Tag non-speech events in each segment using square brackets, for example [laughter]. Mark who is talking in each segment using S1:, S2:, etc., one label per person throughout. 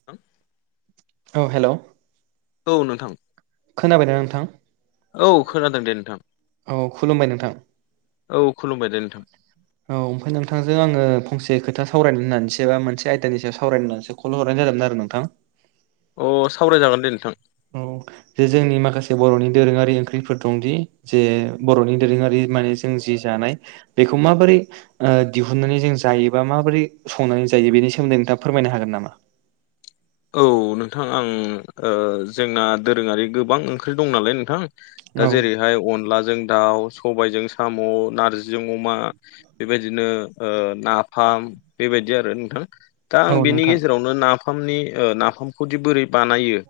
S1: [unintelligible]
S2: ओ हेलौ
S1: औ नोंथां
S2: खोनाबाय ना नोंथां
S1: औ खोनादों दे नोंथां
S2: औ खुलुमबाय नोंथां
S1: औ खुलुमबाय दे नोंथां
S2: औ ओमफ्राय नोंथांजों आङो फंसे खोथा सावरायनो होननानैसो बा मोनसे आयदानि सायाव सावरायनो होननानैसो कल हरनाय जादोंमोन आरो नोंथां
S1: अ सावरायजागोन दे नोंथां
S2: औ जे जोंनि माखासे बर'नि दोरोङारि ओंख्रिफोर दंदि जे बर'नि दोरोङारि माने जों जि जानाय बेखौ माबोरै दिहुननानै जों जायोबा माबोरै संनानै जायो बेनि सोमोन्दै नोंथां फोरमायनो हागोन नामा?
S1: औ नोंथां आं जोंना दोरोङारि गोबां ओंख्रि दं नालाय नोंथां
S2: औ
S1: दा जेरैहाय अनलाजों दाउ सबायजों साम' नारजिजों अमा बेबायदिनो नाफाम बेबायदि आरो नोंथां दा
S2: औ
S1: आं बेनि
S2: नोंथां
S1: गेजेरावनो नाफामनि नाफामखौदि बोरै बानायो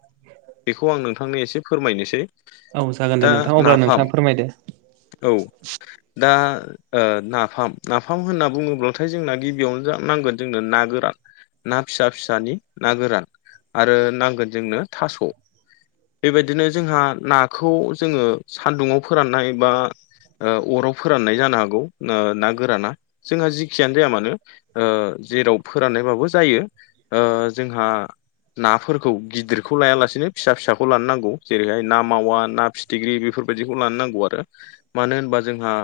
S1: बेखौ आं नोंथांनो एसे फोरमायनोसै
S2: औ जागोन दे
S1: दा
S2: नोंथां अब्ला
S1: नाफाम
S2: नोंथाङा फोरमायदो
S1: औ दा नाफाम नाफाम होनना बुङोब्लाथाय जोंना गिबियावनो ज नांगोन जोंनो ना गोरान ना फिसा फिसानि ना गोरान आरो नांगोन जोंनो थास' बेबायदिनो जोंहा नाखौ जोङो सानदुङाव फोराननाय बा अराव फोराननाय जानो हागौ ना गोराना जोंहा जेखियानो जाया मानो जेराव फोराननायबाबो जायो जोंहा नाफोरखौ गिदिरखौ लाया लासेनो फिसा फिसाखौ लानो नांगौ जेरैहाय ना मावा ना फि [unintelligible] बेफोरबायदिखौ लानो नांगौ आरो मानो होनबा जोंहा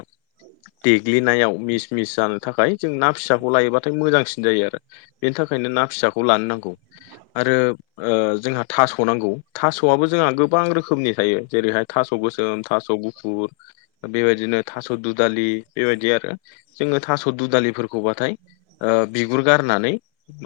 S1: देग्लिनायाव मिस मिस जानो थाखाय जों ना फिसाखौ लायोबाथाय मोजांसिन जायो आरो। बेनि थाखायनो ना फिसाखौ लानो नांगौ आरो ओ जोंहा थास' नांगौ थास'आबो जोंहा गोबां रोखोमनि थायो जेरैहाय थास' गोसोम थास' [unintelligible] बेबायदिनो थास' दुदालि बेबायदि आरो जोङो थास' दुदालिफोरखौबाथाय ओ बिगुर गारनानै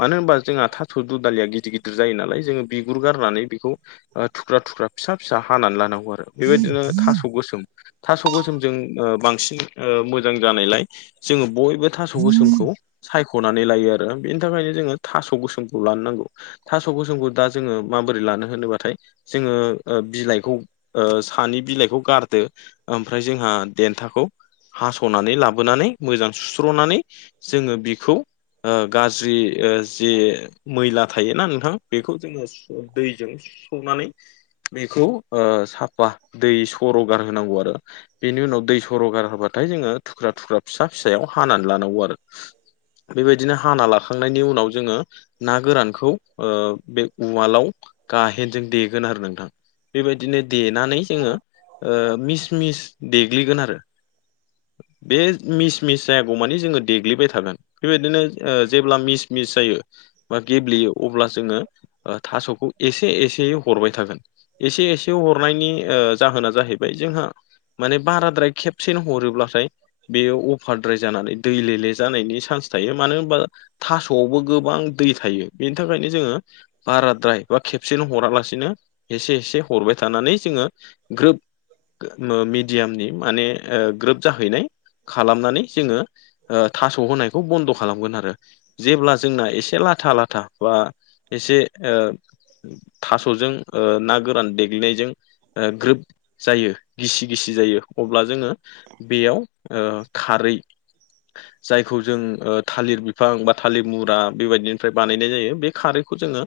S1: मानो होनबा जोंहा सु दुदालिया गिदिर गिदिर जायो नालाय जोङो बिगुर गारनानै बेखौ ओ थुख्रा थुख्रा फिसा फिसा हानानै लानांगौ आरो बेबायदिनो थास' गोसोम थास' गोसोमजों ओ बांसिन ओ मोजां जानायलाय जोङो बयबो थास' गोसोमखौ सायख'नानै लायो आरो बेनि थाखायनो जोङो थास' गोसोमखौ लानो नांगौ थास' गोसोमखौ दा जोङो माबोरै लानो होनोबाथाय जोङो ओ बिलाइखौ ओ सानि बिलाइखौ गारदो। ओमफ्राय जोंहा देन्थाखौ हास'नानै लाबोनानै मोजां सुस्र'नानै जोङो बिखौ ओ गाज्रि ओ जे मैला थायोना नोंथां बेखौ जोङो दैजों सुस्रनानै बेखौ ओ साफा दै सर'गार होनांगौ आरो। बेनि उनाव दै सरगार होबाथाय जोङो थुख्रा थुख्रा फिसा फिसायाव हानानै लानांगौ आरो। बेबायदिनो हाना लाखांनायनि उनाव जोङो ना गोरानखौ ओ बे उवालाव गाहेनजों देगोन आरो नोंथां। बेबायदिनो देनानै जोङो ओ मिस मिस देग्लिगोन आरो। बे मिस मिस जायागौ मानि जोङो देग्लिबाय थागोन। बेबायदिनो ओ जेब्ला मिस मिस जायो। बा गेब्लेयो अब्ला जोङो ओ थास'खौ एसे एसे हरबाय थागोन। एसे एसे हरनायनि ओ जाहोना जाहैबाय जोंहा माने बाराद्राय खेब खेबसेनो हरोब्लाथाय बेयो अभारद्राइ जानानै दै लेले जानायनि सान्स थायो मानो होनबा थासआवबो गोबां दै थायो बेनि थाखायनो जोङो बाराद्राय बा खेबसेनो हरालासिनो एसे एसे हरबाय थानानै जोङो ग्रोब मिडियामनि माने ओ ग्रोब जाहैनाय। खालामनानै जोङो ओ थास' होनायखौ बन्द' खालामगोन आरो। जेब्ला जोंना एसे लाथा लाथा बा एसे ओ थास'जों ओ ना गोरान देग्लिनायजों ओ ग्रोब जायो गिसि गिसि जायो अब्ला जोङो बेयाव ओ खारै जायखौ जों ओ थालिर बिफां बा थालिर मुरा बेबायदि फ्राय बानायनाय जायो बे खारैखौ जोङो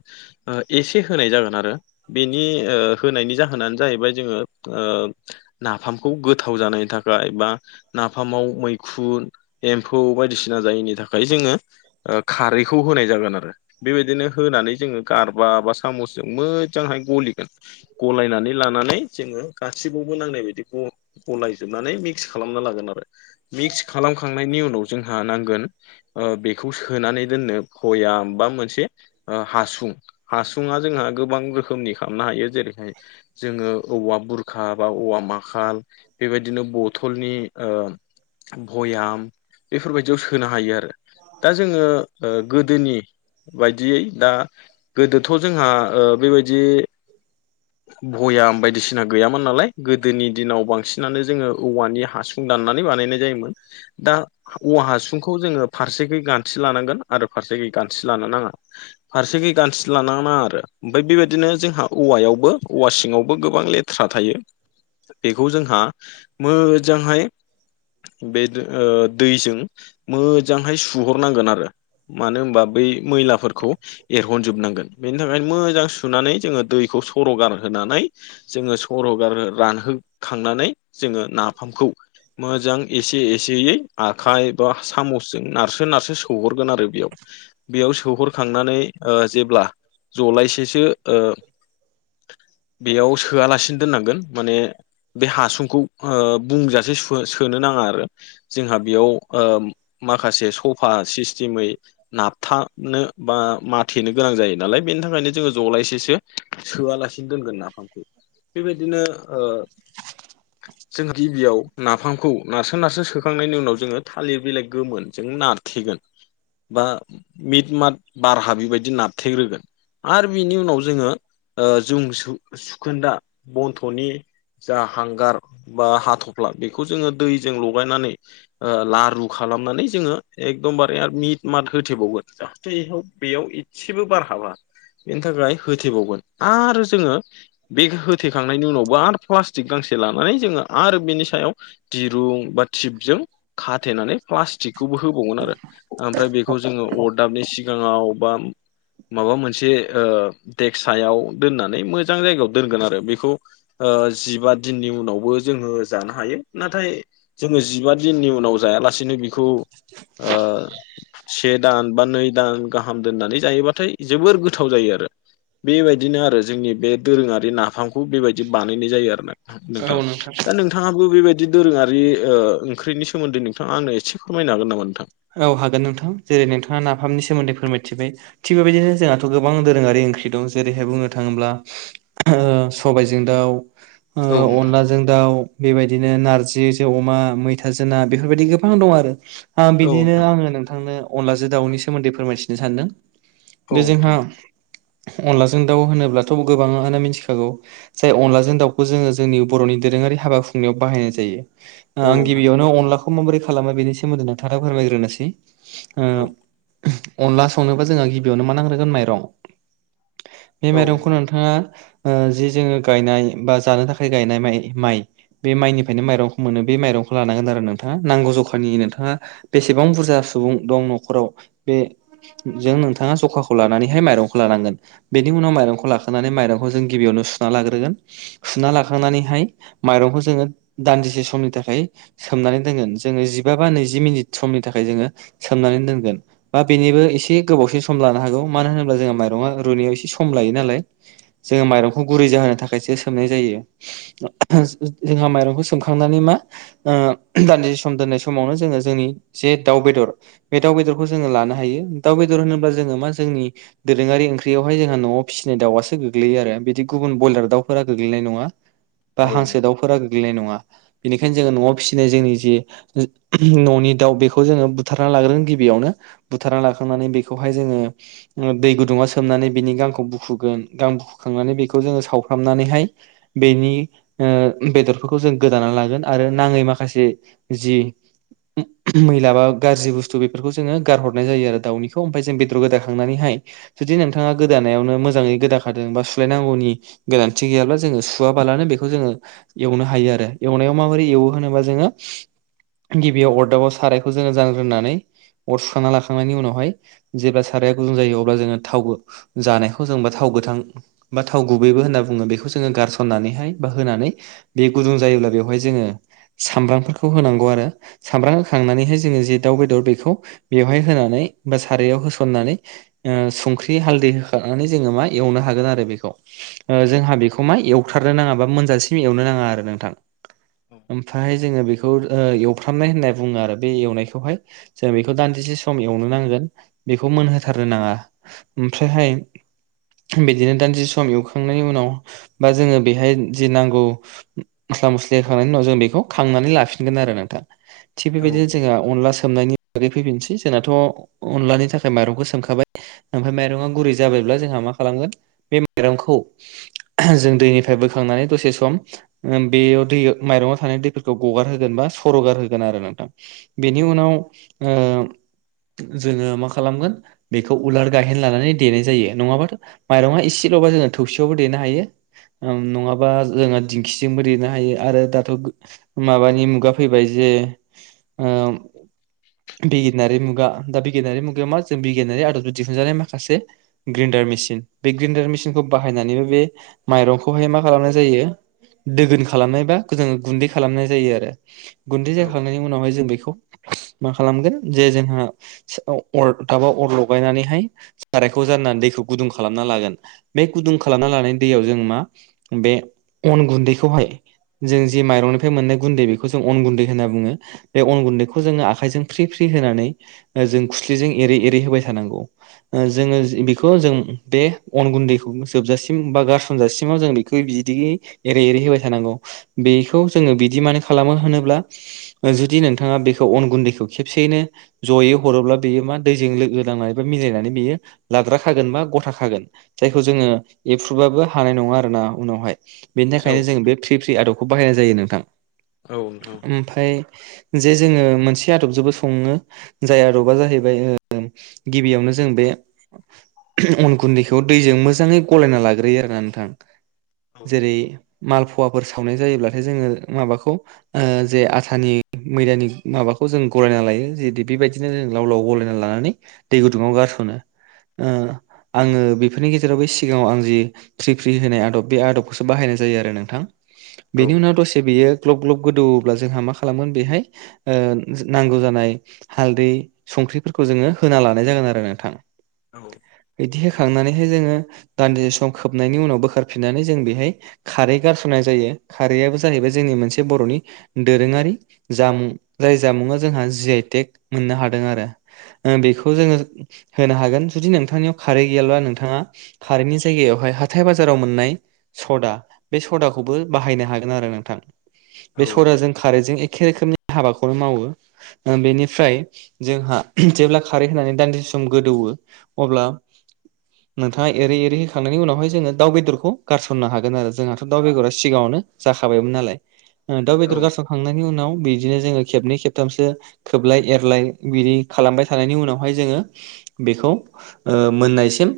S1: ओ एसे होनाय जागोन आरो बेनि ओ होनायनि जाहोनानो जाहैबाय जोङो ओ नाफामखौ गोथाव जानायनि थाखाय बा नाफामाव मैखुन एम्फौ बायदिसिना जायैनि थाखाय जोङो ओ खारैखौ होनाय जागोन आरो बेबायदिनो होनानै जोङो गारबा बा सामसजों मोजांहाय गलिगोन गलायनानै लानानै जोङो गासिबावबो नांनाय बादिखौ गलायजोबनानै मिक्स खालामना लागोन आरो मिक्स खालामखांनायनि उनाव जोंहा नांगोन ओ बेखौ सोनानै दोननो भयाम बा मोनसे ओ हासुं हासुुंआ जोंहा गोबां रोखोमनि खालामनो हायो जेरैहाय जोङो औवा बुरखा बा औवा माखाल बेबायदिनो बथलनि ओ भयाम बेफोरबायदियाव सोनो हायो आरो दा जोङो गोदोनि बायदियै दा गोदोथ' जोंहा ओ बेबायदि भयाम बायदिसिना गैयामोन नालाय गोदोनि दिनाव बांसिनानो जोङो औवानि हासुं दाननानै बानायनाय जायोमोन दा औवा हासुंखौ जोङो फारसेखै गानस्रि लानांगोन आरो फारसेखै गानस्रि लानो नाङा फारसेखै गानस्रि लानाङा आरो ओमफ्राय बेबायदिनो जोंहा औवायाव बो औवासिङावबो गोबां लेथ्रा थायो बेखौ जोंहा मोजांहाय बे ओ दैजों मोजांहाय सुहरनांगोन आरो मानो होनबा बै मैलाफोरखौ एरहनजोबनांगोन बेनि थाखायनो मोजां सुनानै जोङो दैखौ सर'गारहोनानै जोङो सरहगार रानहोखांनानै जोङो नाफामखौ मोजां एसे एसेयै आखाइ बा सामसजों नारसो नारसो सौहरगोन आरो बेयाव बेयाव सोहरखांनानै औ जेब्ला जलायसेसो ओ बेयाव सोआलासिनो दोननांगोन माने बे हासुंखौ ओ बुंजासे सोनो नाङा आरो जोंहा बेयाव ओ माखासे सफा सिस्टेमै नाबथाबनो बा माथेनो गोनां जायो नालाय बेनि थाखायनो जोङो जलायसेसो सोआलासिनो दोनगोन नाफामखौ बेबायदिनो ओ
S2: [inaudible]
S1: जों गिबियाव नाफामखौ नारसो नारसो सोखांनायनि उनाव जोङो थालिर बिलाइ गोमोन जों नारथेगोन बा मिट मात बारहा बेबायदि नारथेग्रोगोन आरो बिनि उनाव जोङो ओ जों सुखोन्दा बन्थ'नि जा हांगार बा हाथ'फ्ला बेखौ जोङो दैजों लगायनानै ओ लारु खालामनानै जोङो एकदमबारे आरो मिट मत होथेबावगोन जाहाथे बेयाव एसेबो बारहाबा बेनि थाखाय होथेबावगोन आरो जोङो बे होथेखांनायनि उनावबो आरो प्लास्टिक गांसे लानानै जोङो आरो बेनि सायाव दिरुं बा थिबजों खाथेनानै प्लास्टिकखौबो होबावगोन आरो ओमफ्राय बेखौ जोङो अरदाबनि सिगां सिगाङाव बा माबा मोनसे ओ देख सायाव दोननानै मोजां जायगायाव दोनगोन आरो बेखौ ओ जिबा दिननि उनावबो जोङो जानो हायो नाथाय जोङो जिबा दिननि उनाव जायालासिनो बिखौ ओ से दान बा नै दान गाहाम दोननानै जायोबाथाय जोबोर गोथाव जायो आरो बेबाय दिनो आरो जोंनि बे दोरोङारि नाफामखौ बेबायदि बानायनाय जायो आरो नोंथां नोंथां दा नोंथां नोंथाङाबो बेबायदि दोरोङारि ओ ओंख्रिनि सोमोन्दै नोंथाङा आंनो एसे फोरमायनो हागोन नामा नोंथां
S2: औ हागोन नोंथां जेरै नोंथाङा नाफामनि सोमोन्दै फोरमायथिबाय थिग बेबायदिनो जोंहाथ' गोबां दोरोङारि ओंख्रि दं जेरैहाय बुंनो थाङोब्ला ओ सबायजों दाउ
S1: औ
S2: ओ
S1: नोंथां
S2: अनलाजों जों दाउ बेबायदिनो नारजि जों अमा मैथाजो ना बेफोरबायदि गोबां दं आरो।
S1: औ
S2: बिदिनो
S1: नोंथां
S2: आङो नोंथांनो अनलाजों दाउनि सोमोन्दै फोरमायथिनो सानदों।
S1: औ
S2: बे
S1: नोंथां
S2: जोंहा अनलाजों दाउ होनोब्लाथ' गोबाङानो मिथिखागौ जे अनलाजों दाउखौ जोङो जोंनि बर'नि दोरोङारि हाबा खुंनायाव बाहायनाय जायो।
S1: औ
S2: आं
S1: नोंथां
S2: गिबियावनो अनलाखौ माबोरै खालामो बेनि सोमोन्दै नोंथांनो फोरमायग्रोनोसै
S1: औ
S2: ओ- अनला संनोबा जोंहा गिबियावनो मा नांग्रोगोन माइरं बे
S1: औ
S2: माइरंखौनो नोंथाङा ओ जि जोङो गायनाय बा जानो थाखाय गायनाइ माइ माइ बे माइनिफ्रायनो माइरंखौ मोनो बे माइरंखौ लानांगोन आरो नोंथाङा नांगौ जखानि नोंथाङा बेसेबां बुरजा सुबुं दं न'खराव बे जे नोंथाङा ज'खाखौ लानानैहाय माइरंखौ लानांगोन। बेनि उनाव माइरंखौ लाखंनानै माइरंखौ जों गिबियावनो सुना लाग्रोगोन सुना लाखांनानैहाय माइरंखौ जोङो दान्दिसे समनि थाखाय सोमनानै दोनगोन जोङो जिबा बा नैजि मिनिट समनि थाखाय जोङो सोमनानै दोनगोन। बा बेनिबो एसे गोबावसै सम लानो हागौ मानो होनोब्ला जोंहा माइरङा रुइनायाव एसे सम लायो नालाय। जोङो माइरंखौ गुरै जाहोनो थाखायसो सोमनाय जायो। जोंहा माइरंखौ सोमखांनानै मा ओ दान्दिसे सम दोननाय समावनो जोङो जोंनि जे दाउ बेदर बे दाउ बेदरखौ जोङो लानो हायो दाउ बेदर होनोब्ला जोङो मा जोंनि दोरोङारि ओंख्रियावहाय जोंहा न'आव फिसिनाय दावआसो गोग्लैयो आरो बिदि गुबुन ब्रयलार दाउफोरा गोग्लैनाय नङा। बा
S1: औ
S2: हांसो दाउफोरा गोग्लैनाय नङा। बेनिखायनो जोङो न'आव फिसिनाय जोंनि जि न'नि दाउ बेखौ जोङो बुथारना लाग्रोगोन गिबियावनो बुथारना लाखांनानै बेखौहाय जोङो दै गुदुङाव सोमनानै बिनि गांखौ बुखुगोन गां बुखुखांनानै बेखौ जोङो सावफ्रामनानैहाय बेनि ओ बेदरफोरखौ जों गोदाना लागोन आरो नाङै माखासे जि मैला बा गाज्रि बुस्थु बेफोरखौ जोङो गारहरनाय जायो आरो दाउनिखौ ओमफाय जों बेदर गोदाखांनानैहाय जुदि नोंथाङा गोदानायावनो मोजाङै गोदाखादों बा सुलायनांगौनि गोनांथि गैयाब्ला जोङो सुवाबालानो बेखौ जोङो एवनो हायो आरो एवनायाव माबोरै एवो होनोबा जोङो गिबियाव अर अरदाबाव सारायखौ जोङो जानग्रोनानै अर सुखांना लाखांनायनि उनावहाय जेब्ला साराया गुदुं जायो अब्ला जोङो थाव जानायखौ जोंबा थाव गोथां। बा थाव गुबैबो होनना बुङो बेखौ जोङो गारसननानैहाय बा होनानै बे गुदुं जायोब्ला बेवहाय जोङो सामब्रामफोरखौ होनांगौ आरो सामब्राम होखांनानैहाय जोङो जे दाउ बेदर बेखौ बेवहाय होनानै बा सारयाव होसननानै ओ सुंख्रि हालदै होखारनानै जोङो मा एवनो हागोन आरो बेखौ। ओ जोंहा बेखौ मा एवथारनो नाङा बा मोनजासिम एवनो नाङा आरो नोंथां। ओमफाय जोङो बेखौ ओ एवफ्रामनाय होननाय बुङो आरो बे एवनायखौहाय। जों बेखौ दान्दिसे सम एवनो नांगोन बेखौ मोनहोथारनो नाङा। ओमफ्रायहाय बिदिनो दान्दिसे सम एवखांनायनि उनाव बा जोङो बेहाय जि नांगौ मस्ला मस्लि होखांनायनि उनाव जों बेखौ खांनानै लाफिनगोन आरो नोंथां। थिग बेबायदिनो जोंहा अनला सोमनायनि बागै फैफिनसै जोंनाथ' अनलानि थाखाय माइरंखौ सोमखाबाय। ओमफ्राय माइरङा गुरै जाबायब्ला जोंहा मा खालामगोन बे माइरंखौ जों दैनिफ्राय बोखांनानै दसे सम बेयाव दै माइरंआव थानाय दैफोरखौ गगार होगोन बा सर'गार होगो गोन आरो नोंथां बेनि उनाव ओ जोङो मा खालामगोन बेखौ उलार गाहेन लानानै देनाय जायो नङाबाथ' माइरङा इसेल'बा जोङो थौसियावबो देनो हायो। ओम नङाबा जोंहा दिंखिजोंबो देनो हायो आरो दाथ गो माबानि मुगा फैबाय जे ओम बिगियानारि मुगा दा बिगियानारि मुगायाव मा जों बिगियानारि आदबखौ दिहुनजानाय माखासे ग्रेन्डार मेसिन बे ग्रेन्डार मेसिनखौ बाहायनानैबो बे माइरंखौहाय मा खालामनाय जायो दोगोन खालामनायबा इखो जोङो गुन्दै खालामनाय जायो आरो गुन्दै
S1: औ
S2: जाख खांनायनि उनावहाय जों बेखौ मा खालामगोन जे जोंहा अरदाबाव अर लगायनानैहाय सारायखौ जाननानै दैखौ गुदुं खालामना लागोन बे गुदुं खालामना लानाय दैयाव जों मा बे अन गुन्दैखौहाय जों जि माइरंनिफ्राय मोननाय गुन्दै बेखौ जों अन गुन्दै होनना बुङो बे अन गुन्दैखौ जोङो आखाइजों फ्रि फ्रि होनानै जों खुस्लिजों एरै एरै होबाय थानांगौ। ओ जोङो जि बेखौ जों बे अन गुन्दैखौ जोबजासिम बा गारसनजासिमाव जों बेख मैं बिदियै एरै एरै होबाय थानांगौ बेखौ जोङो बिदि मानो खालामो होनोब्ला ओ जुदि नोंथाङा बेखौ अन गुन्दैखौ खेबसेयैनो जयै हरोब्ला बेयो मा दैजों लोगो लांनानै बा मिलायनानै बेयो लाद्रा खागोन बा गथाखागोन। जायखौ जोङो एपफ्रुबाबो हानाय नङा आरो ना उनावहाय। बेनि
S1: औ औ
S2: थाखायनो जोंङो बे फ्रि फ्रि आदबखौ बाहायनाय जायो नोंथां
S1: औ नोंथां
S2: ओमफ्राय जे जोङो मोनसे आदबजोंबो सङो जाय आदबा जाहैबाय ओ गिबियावनो जों बे अन गुन्दैखौ दैजों मोजाङै गलायना लाग्रोयो आरोना नोंथां
S1: औ
S2: जेरै मालफुवाफोर सावनाय जायोब्लाथाय जोङो माबाखौ ओ जे आथानि मैदानि माबाखौ जों गलायना लायो जेदि बेबायदिनो जों लाव लाव गलायना लानानै दै गुदुङाव गारसनो ओ आङो बेफोरनि गेजेरावबो सिगाङाव आं जि फ्रि फ्रि होनाय आदब बे आदबखौसो बाहायनाय जायो आरो नोंथां बेनि उनाव दसे बेयो ग्लब ग्लब गोदौओब्ला जोंहा मा खालामोन बेहाय ओ नांगौ जानाय हालदै संख्रिफोरखौ जोङो होना लानाय जागोन आरो नोंथां
S1: औ
S2: बिदि होखांनानैहाय जोङो दान्दिसे सम खोबनायनि उनाव बोखारफिननानै जों बेहाय खारै गारसनाय जायो खारैआबो जाहैबाय जोंनि मोनसे बरनि दोरोङारि जामुं जाय जामुआ जोंहा जि आइटेक मोननो हादों आरो ओ बेखौ जोङो होनो हागोन जुदि नोंथांनियाव खारै गैयाब्ला नोंथाङा खारैनि जायगायावहाय हाथाय बाजाराव मोननाय सदा बे सदाखौबो बाहायनो हागोन आरो नोंथां बे सदाजों खारैजों एखे रोखोमनि हाबाखौनो मावो ओ बेनिफ्राय जोंहा जेब्ला खारै होनानै दान्दिसे सम गोदौवो अब्ला नोंथाङा एरै एरै होखांनायनि उनावहाय जोङो दाउ बेदरखौ गारसननो हागोन आरो जोंहाथ दाउ बेदरा सिगाङावनो जाखाबायमोन नालाय ओ दाउ
S1: औ
S2: बेदर गारसनखांनायनि उनाव बिदिनो जोङो खेबनै खेबथामसो खोबलाय एरलाय बिदि खालामबाय थानायनि उनावहाय जोङो बेखौ ओ मोननायसिम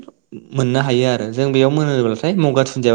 S2: मोननो हायो आरो जों बेयाव मोनोब्लाथाय गंगार दुनदिया